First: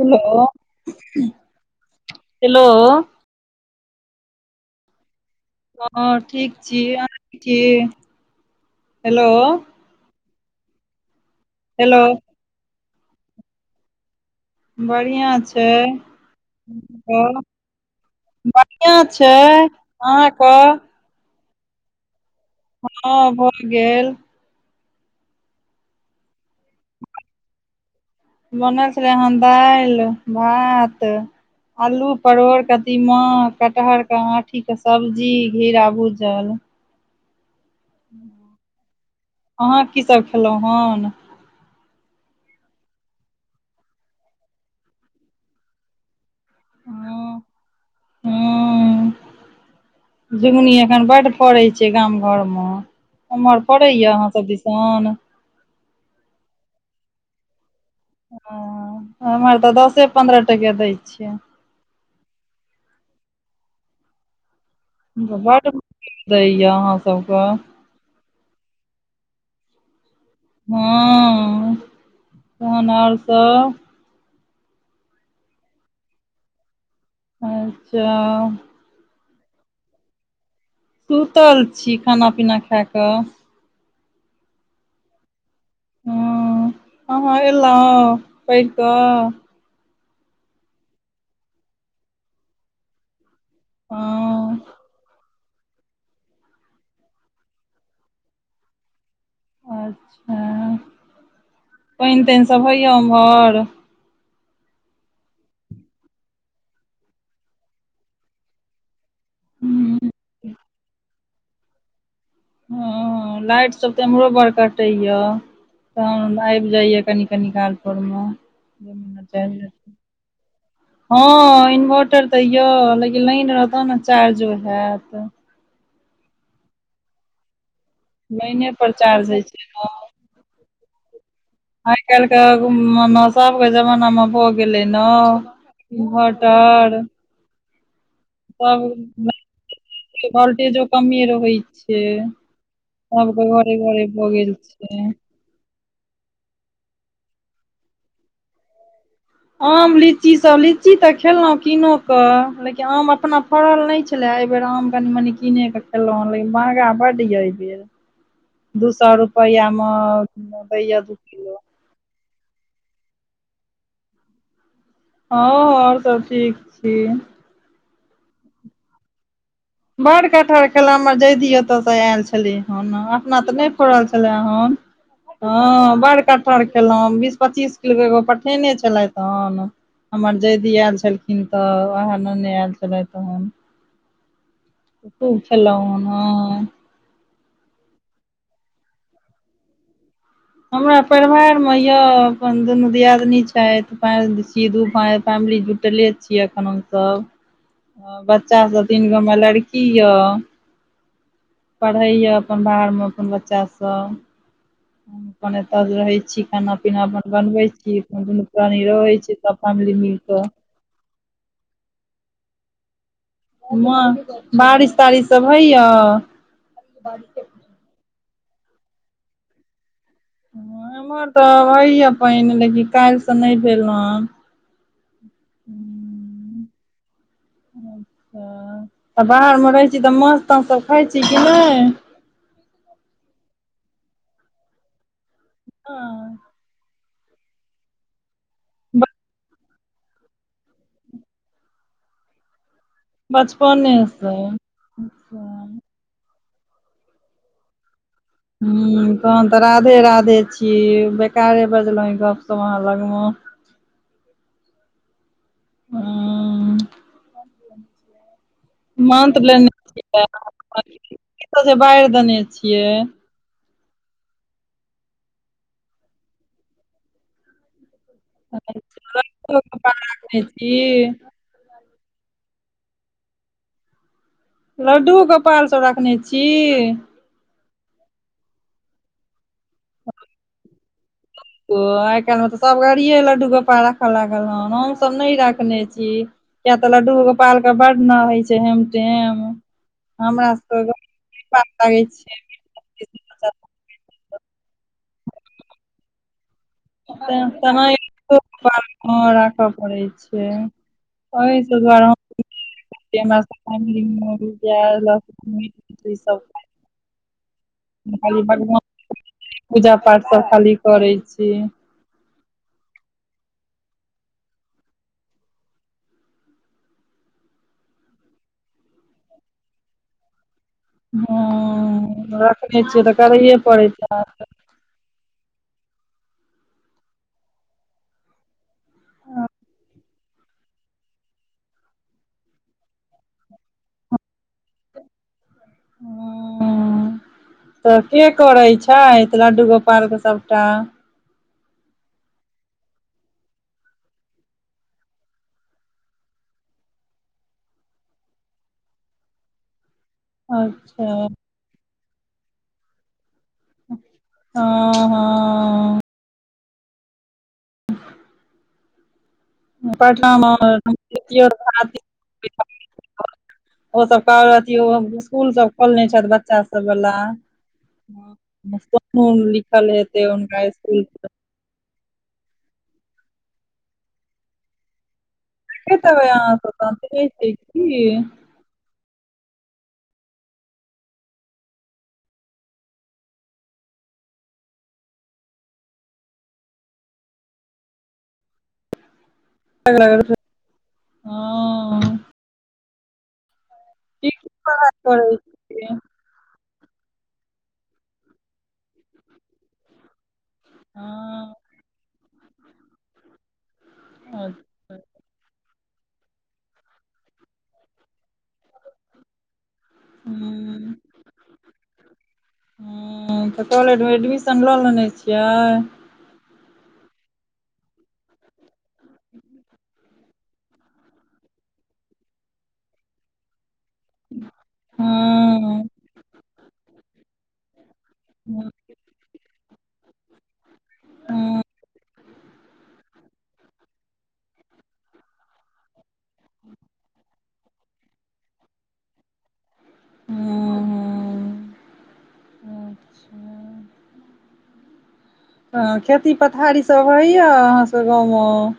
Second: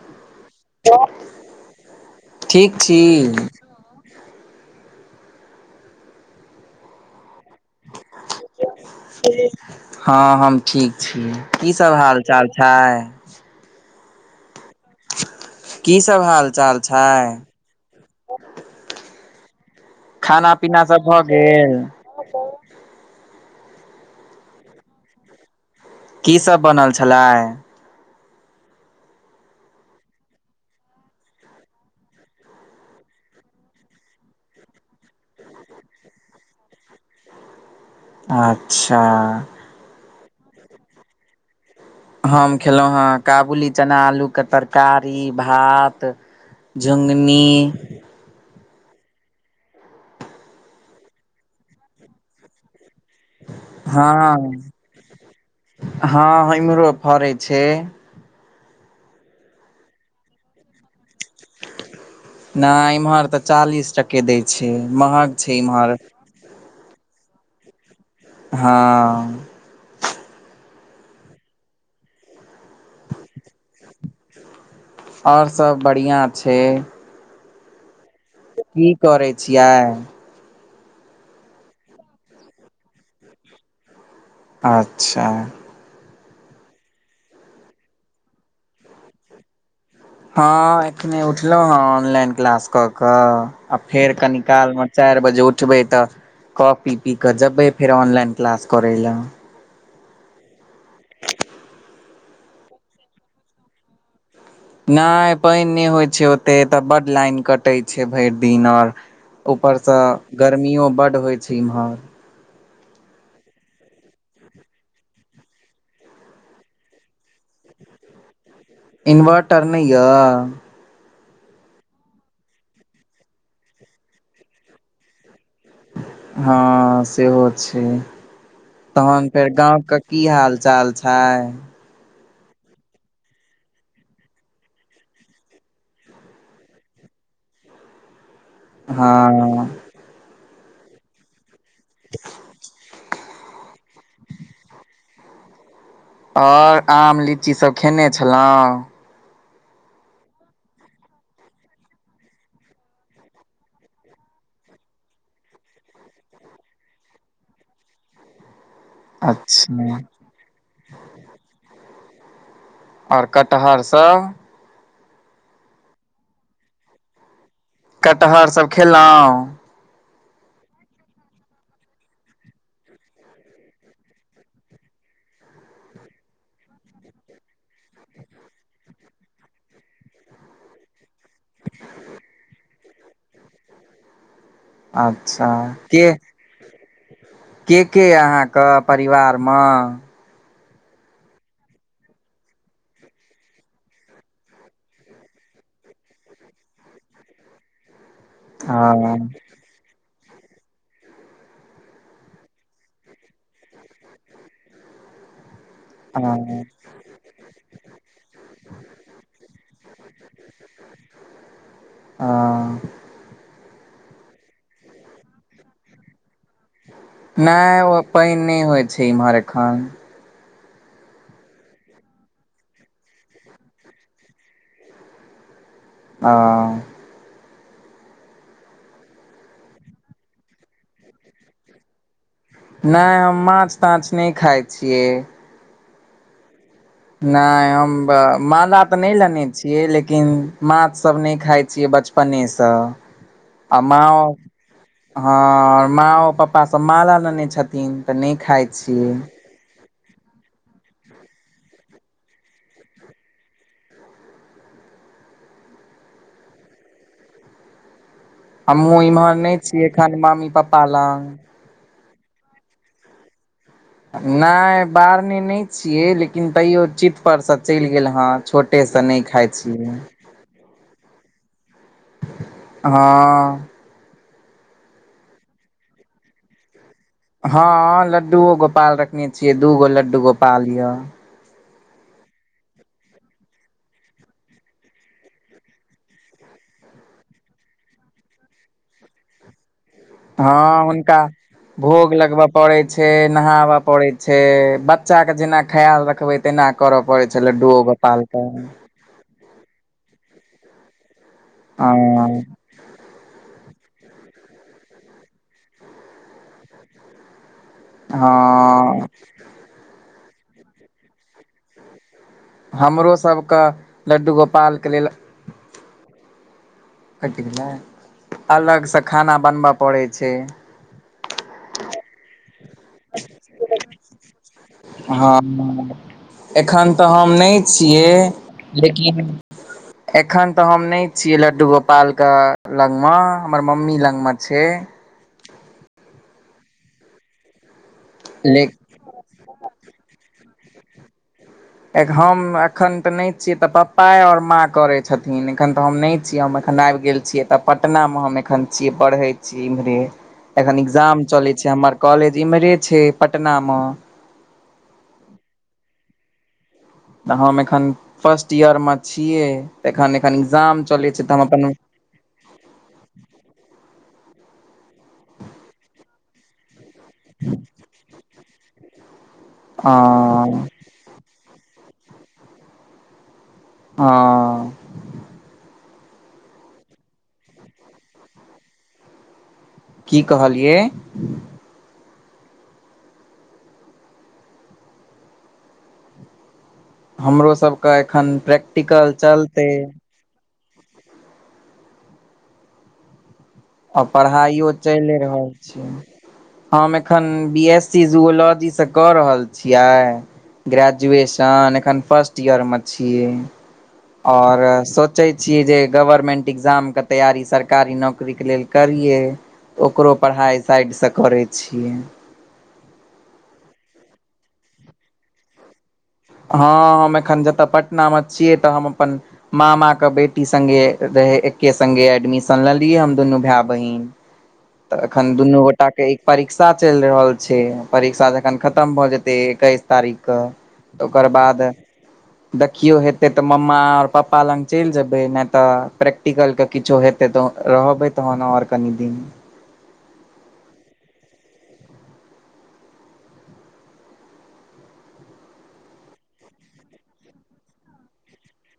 Hello hello ठीक छी हँ ठीक छी अहाँ [unintelligible] छी हेलो हँ हम ठीक छी की सब हेलो हाल चाल छै बढ़ियाँ छै की सब हाल चाल छै बढ़ियाँ छै अहाँके खाना पीना सब भऽ गेल हँ भऽ गेल की सब बनल छलै बनल छलै हँ दालि भात आलू परोर कदीमा कटहर के आठी के सब्जी घिउरा भूजल अच्छा अहाँ की सभ खेलहुँ हन हम खयेलहुँ हे काबुली चना आलू के तरकारी भात झुंगनी हूंम्म झुंगनी एखन बड्ड पड़ै छै गाम घर मे उमहर फरै हँ यऽ अहा सब दिसन हँ इम्हरो फरै छै हॅं हम आर तऽ दसे पंन्द्रह टके दै छियै नहि इम्हर तऽ चालीस टके दै छै महग छै बड्ड महॅंग इम्हर दै या अहाँ सबके हँ हँ तहन आर सब ओर सब बढ़ियाँ छै अच्छा की करै छियै सुतल छी खाना पीना खा कऽ अच्छा अहाँ एलौं पढ़ि कऽ हँ एखने उठलहुँ हँ ऑनलाइन क्लास कऽ कऽ आ फेर कनी हँ काल मे चारि बजे उठ उठबै तऽ कॉफी पी कऽ जेबै फेर ऑनलाइन क्लास करे लए अच्छा आ [inaudible] पानि तानि सभ होइया उम्हर नहि पानि नहि होइत छै ओते तऽ बड्ड लाइन कटैत छै भरि दिन आऔर ऊपरसँ गर्मियो बड्ड होइ छै इम्हर हँ लाइट सब तऽ एम्हरो बड़ कटै या तहन आबि जाइए कनी कनी कालपरमे इन्वर्टर नहि ये हँ इन्वर्टर तऽ यऽ लेकिन लाइन रहत तऽ ने चार्जो हैत हँ सेहो छै लाइने पर चार्ज तहन होइ फेर छै ने गाँवके की हाल चाल छै आइ काल्हिके मने सभके जमानामे भऽ गेलै ने इन्भर्टर तब हँ भोलटेजो कमे रहे छै सबके घरे घरे भऽ गेल छै आओर आम लीची सब खेने छलहुँं आम लीची सब लीची तऽ खेलहुँ कीनोक के लेकिन आम अपना फड़ल नहि छै एहि बेेर आम कनी मनी कीने क खेलहुँ हँ लेकिन महँगा बड्ड यऽ एहि बेर दू सए रुपआ अच्छा मे दैय दू किलो आओर कटहरसभ हँ आओर सभ ठीक छी कटहर सब खेलौं बर कटहर खेलर जैधी ओतयसँ आयल छली हेन अपना तऽ नहि फड़ल छेलै हन हँ बड़ कटहर खेलहुँं बीस पच्चीस किलो एगो पठेने छलथि हन हमर जयेधी आयल छलखिन तऽ वहे लेने आयल छले तहन खुब अच्छा खेलों के हॅं के के अहाँके परिवारमे हमरा परिवार मे यऽ अपन दुनू दियादिनी छथि सीधू फैमिली जूट सुतले छीय अखन हम सब बच्चा सब तीन गों हँ मे लड़की ये पढ़ैए अपन बाहरमे अपन बच्चासभ अपन एतऽ रहै छी हँ खाना ना अपन बनवे छी दुनू प्राणी रहे छै सब फैमिली मिल कऽ ओ उम्हर बारिश तारिश सब होइय नहि ओ पइन नहि होइ छै एम्हर एखन ह एमहर तऽ होइए पाइन लेकिन काइल्हिसँ नहि भेल हन आ तऽ बाहरमे रहै छी तऽ माछ ताँछसब खाइ छी कि नहि नहि हम माछ ताछ नहि खाइ छियै ह [inaudible] नहि हम माला तऽ नहि लेने छियै लेकिन माछसभ नहि खाय छियै बचप पने सँ आ माँ बचपनेसँ हँ माँओ पप्पासभ माला लेने छथिन तऽ नहि खाइ छियै हूँ तहन तऽ राधे राधे छी बेकारे बजलहु गप सप अहाँ लग मे हूंम्म हमूँ इमहर नहि छियै एखन मम्मी पप्पा लग सब जे बाइड़ देने छियै नहि बारने नहि छियै लेकिन तैयो चित परसँ चैल गेल हन छोटेसँ नहि खाइ छियै ई हँ लड्डू गोपाल सब राखने छी हँ लड्डूओ गोपाल रखने छियै दू गो लड्डू गोपाल ये [inaudible] ओ आइ काइलमे तऽ सब गड़िए लड्डू गोपाल राखे लागल हन हम सब नहि राखने छी किया तऽ लड्डू गोपाल के बड्ड न होइ छै हेम टेम हमरा हँ सबके हुनका पाप लागै भोग छै लगब पड़े छै नहाब पड़े छै बच्चा के जेना खयाल रखबै तेना करऽ पड़ै छै लड्डू ओ गोपाल कऽ हँ राखऽ पड़ै छै एहि से दुआरे हँ म फम ल सब [unintelligible] खाली भगवान हँ [unintelligible] पूजा पाठ सब खाली करै छी हमरो सबक लड्डू गोपालके लेल कथ नहि अलगसँ खाना बनब पड़ै छै हँ रखने छियै तऽ करैए पड़ैत हैत हँ एखन तऽ हम नहि छियै लेकिन एखन तऽ हम नहि छियै लड्डू गोपालके लगमे हमर मम्मी लगमे छै तऽ के ले करै छै छै तऽ लड्डू गोपाल के सबटा हम एखन तऽ नहि छियै तऽ पप्पाए और माँ करै छथिन एखन तऽ हम नहि छीयै हम एखन आइब गेल छियै ए तऽ पटनामे हम एखन छियै पढ़ै छी इम्हरे एखन अच्छा एग्जाम चले छै हमर कॉलेज इम्हरे छै पटना मे हँ हँ त हम एखन फर्स्ट ईयरमे छियै तऽ एखन एखन पटनामे एग्जाम चलै छै तऽ हम अपन [unintelligible] [unintelligible] ओसभ कह अथि इसकुल सब खोलने छथ बच्चा सब बला लिखल हेतै हुनका हँ स्कुल आँ के तबै अहाँता छै [unintelligible] की कहलियै हमरो सबके एखन प्रैक्टिकल चलते र [inaudible] आ ठीक पढ़ाइओ पढ़ाइ चैले करै रहल छै छियै हम एखन बी एस सी जुओलॉजीसँ कऽ रहल छियै हँ ग्रेजुएशन एखन फर्स्ट ईयरमे छीयै ओर अच्छा सोचै छियै जे गवर्मेंट एकग्जामके तैयारी सरकारी नौकरीके लेल करियै ओकरो पढ़ाइ हूँ साइडसँ करैत छियै हूंम्म तऽ कॉलेज मे एडमिशन लऽ लेने छियै हँ हम एखन जतय पटना मे छियै तऽ हम अपन मामा के बेटी संगे रहे एके संगे एडमिशन लेलियै हम दुनू भाय बहिन तऽ अखन दुनू हँ गोटा के एक परीक्षा चैल रहल छै परीक्षा जखन हँ खतम भऽ जेतै एकैस तारीखके ओकर बाद देखियौ हेतै तऽ मम्मार पप्पा लग चैल जेबै नहि तऽ प्रैक्टिकलके किछो हेतै तऽ रहबै तहन और कनि दिन ह अच्छा [unintelligible] हँ खेती पथारी सब होइए अहाँ सब गाँवमे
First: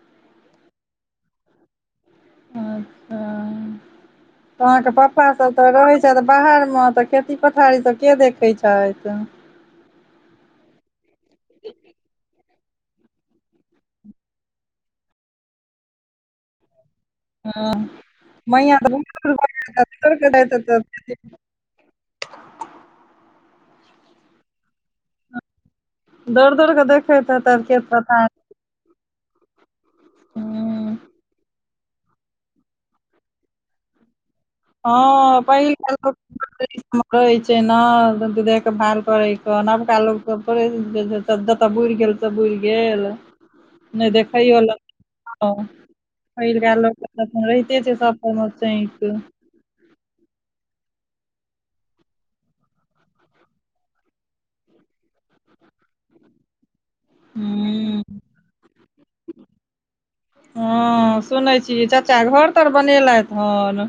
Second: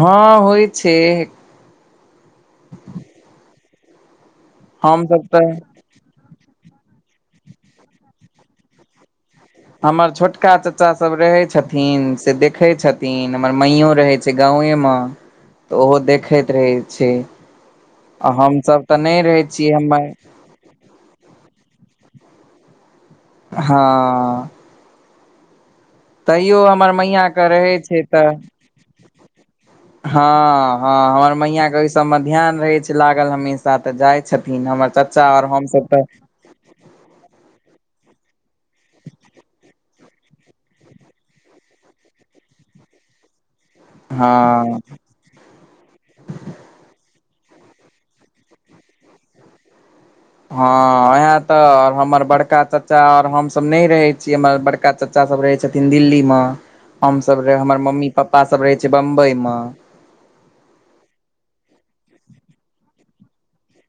हँ होइ छै अच्छा त अहाँके प्पा सब तऽ रह बाहर मे तऽ खेती पथारी तऽ के देखैत छैथ हमर छोटका चाचा सब रहै छथिन से देखै छथिन तीन हमर मइयो रहै छै गाेवे तऽ ओहो देखैत रहै छै हँ आ म हमसभ तऽ बड़क नहि रहै छियै हमर हँ तैयो दौड़ कऽ हमर देखैत मैयाके हेतैथ रहै के छै पता तऽ हँ हूँ हँ हमर मैंया के ओहि सभमे ध्यान रहैत छै लागल हमेशा तऽ जाइत छथिन हमर चाचा हँ ओर हमसभ पहिलका तऽ [unintelligible] रहै छै ने देखभाल करैके नबका लोकके थोडे त जऽ बुरि गेल तऽ बुर गेल नहि हँ देखैयो ल ह पहिलक रहिते छै सब हँ उएहाँ तऽ हमर बड़का चाचा ओर हमसभ नहि रहै छीये हमर बड़ बरका चचा सब रहै छथिन दिल्ली मे हम सब हमर हूँ मम्मी पपा सब रहे छै बम्बई मे हँ सुनै छी चाचा घर तर बनेलथ हन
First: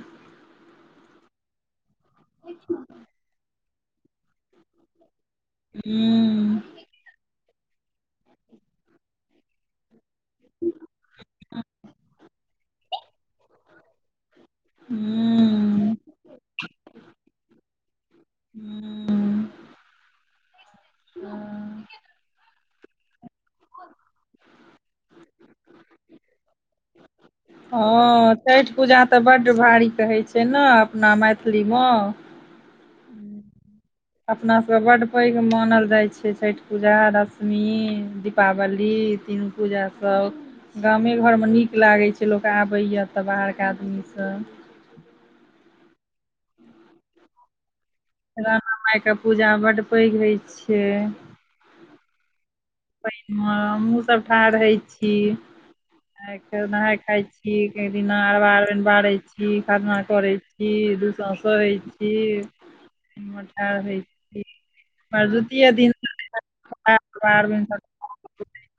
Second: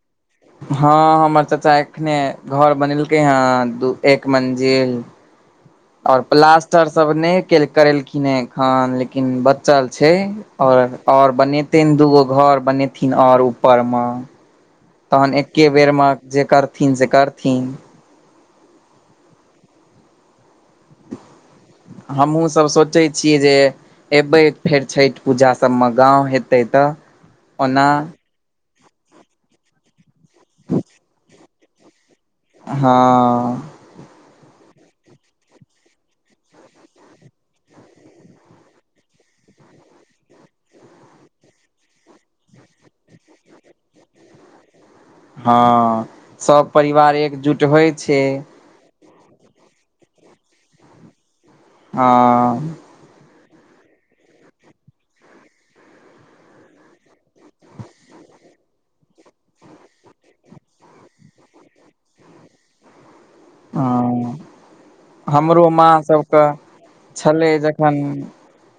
हँ हमर चचा एखने घर बनेलकै हेँ दू एक मंजिल ओर हूँ प्लास्टरसभ नहि करेलखिन हे एखन लेकिन ब चल छै और और बनेतन दूगो घर बनेथिन ओर ऊपर मे तहन एक्के हूँ बेरमे जे करथिन से करथिन हूंम्म ह [inaudible] हमहूँसभ सोचै छियै जे एबै फेर छैट पूजा सबमे गाँव हेतै तऽ ओना हँ छैठ पूजा तऽ बड्ड भारी कहैत छै ने अपना मैथिलीमे हँ अपनासभके बड्ड पैघ मानल जाइ छै छैट पूजा दशमी दीपावली तीन पूजासभ गामे घरमे नीक लागै छै लोक आबैए तऽ बाहरके आदमीसभ हँ सब परिवार एकजुट होइ छै राना मायके पूजा बड्ड पैघ हेइ छियै हँ पैन मे हमहूँसभ ठार है छी नहाय खाय छी एक दिना अरबा अरइनि बारै छी खरना करैत छी दु साँझ सहै छी हँ हमरो भरदुतिया दिन [unintelligible] हँ [unintelligible]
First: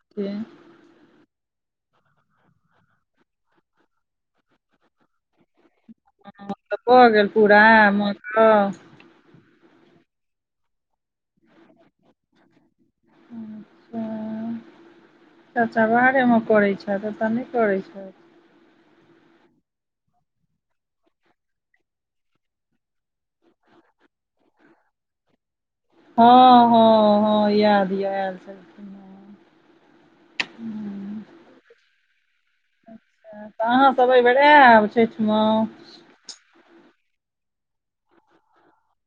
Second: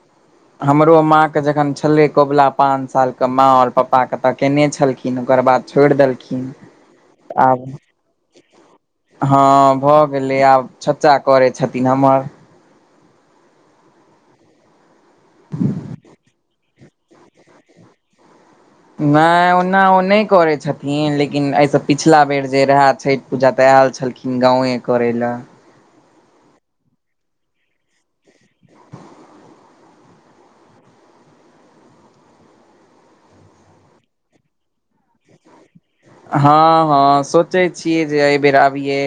त [inaudible] हमरो माँके जखन छलै कबुला पाँच सालके माँ आओर पपापाकेँ तऽ कयने छलखिन ओकर बाद छोड़ि देलखिन भऽ गेल पूरा आब मक्क हँ भऽ गेलै आब चच्चा करै छथिन हमर अच्छा चाचा बाहरेमे करैत छै काज एतऽ नहि करै छैथ नहि ओना ओ नहि करैत छथिन लेकिन एहिसँ पिछला बेर जे रहए छथि पूजा तऽ आयल छलखिन गाँव ए करै लए। हँ हँ हँ याद य आयल छै तऽ अहाँसभ एहिबेर आयब छैठ मे हँ हँ सोचै छियै जे एहबेर आबियै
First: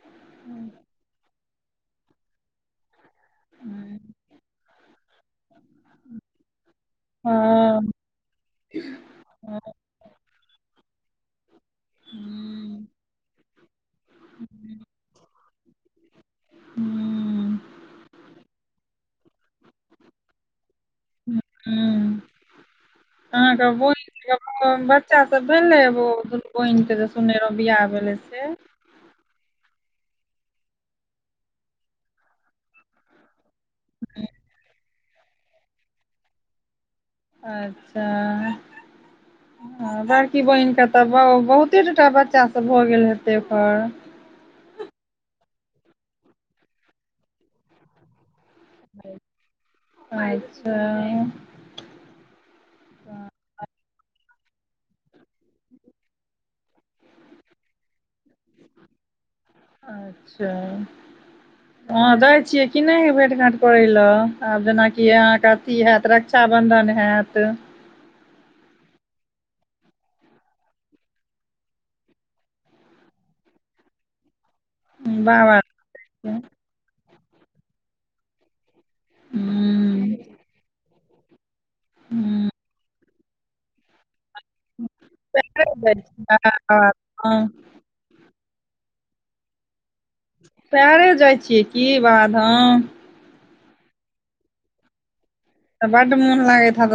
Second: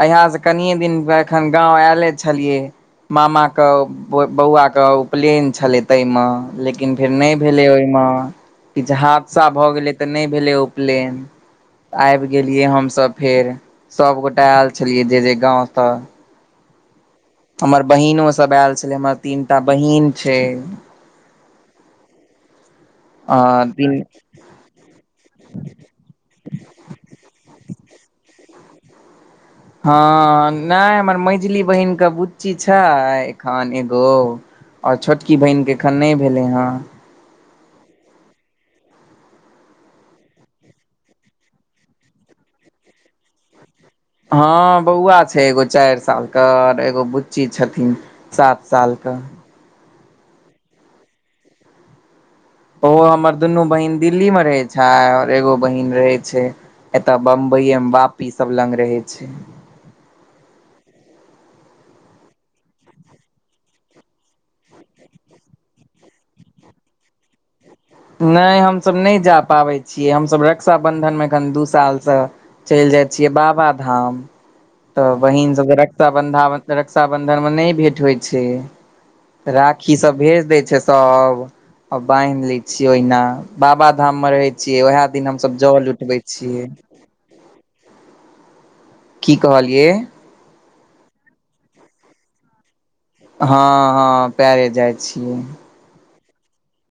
अहाँ से कने दिन एखन गाँंव आयले छलियै मामा के बौआ के उपलेयन छलै ताहिमे लेकिन फेर नहि भेले हँ ओहिमे किछु हादसा भए गेले तऽ नहि भेले ओ प्लेन आबि गेलियै हूँ हमसभ फेर सभगोटा आयल छलियै जे जे गाँव सॅं हूँ हमर बहिनो सभ आयल छलै हमर तीनटा बहिन छै हूँ आ अहाँके बिन बहिन बच्चा सब भेले ओ बहिन के जे सुने रहौ बियाह भेले से हँ नहि हमर मॅंझली बहिनक के बुच्ची छै खन एगो ओर छोटकी बहिनके एखन नहि भेलै हँ अच्छा हँ बड़की बहिनके तऽ बहुते टा बच्चा सब भऽ गेल हेतै पर हँ बउआ छै एगो चारि सालके एगो बुच्ची छथिन सात साल कऽ अच्छा ओहो हमर दुनू बहीन दिल्ली मे रहै छै आओर एगो बहीन रहै छै एतऽ बम्बईए मे बाप सब लग रहे छै अच्छा अहाँ जाय छियै किने हे भेट घाँट करै लए आब जेनाकि अहाँके अथी हैत रहै रक्षा बंधन हैयत नहि हमसभ नहि जा पाबै छियै हमसभ रक्षाबन्धनमे एखन दू सालसँ चलि जाइ छियै बाबाधाम तऽ बाबा बहीनसभ तऽ रक्षा के। हम्म, बन्धामे रक्षाबन्धनमे नहि भेंट होइ छै राखी सब भेज देै छै सब आ हम्म। बान्हि ले ओहिना बाबा धाम मे रहे छियै वएह दिन हमस जल उठबै छियै हँ की कहलियै पैरे जाइ छियै की बाबा धाम हँ हँ पैरे जाइ छियै बड्ड मोन लागै है तऽ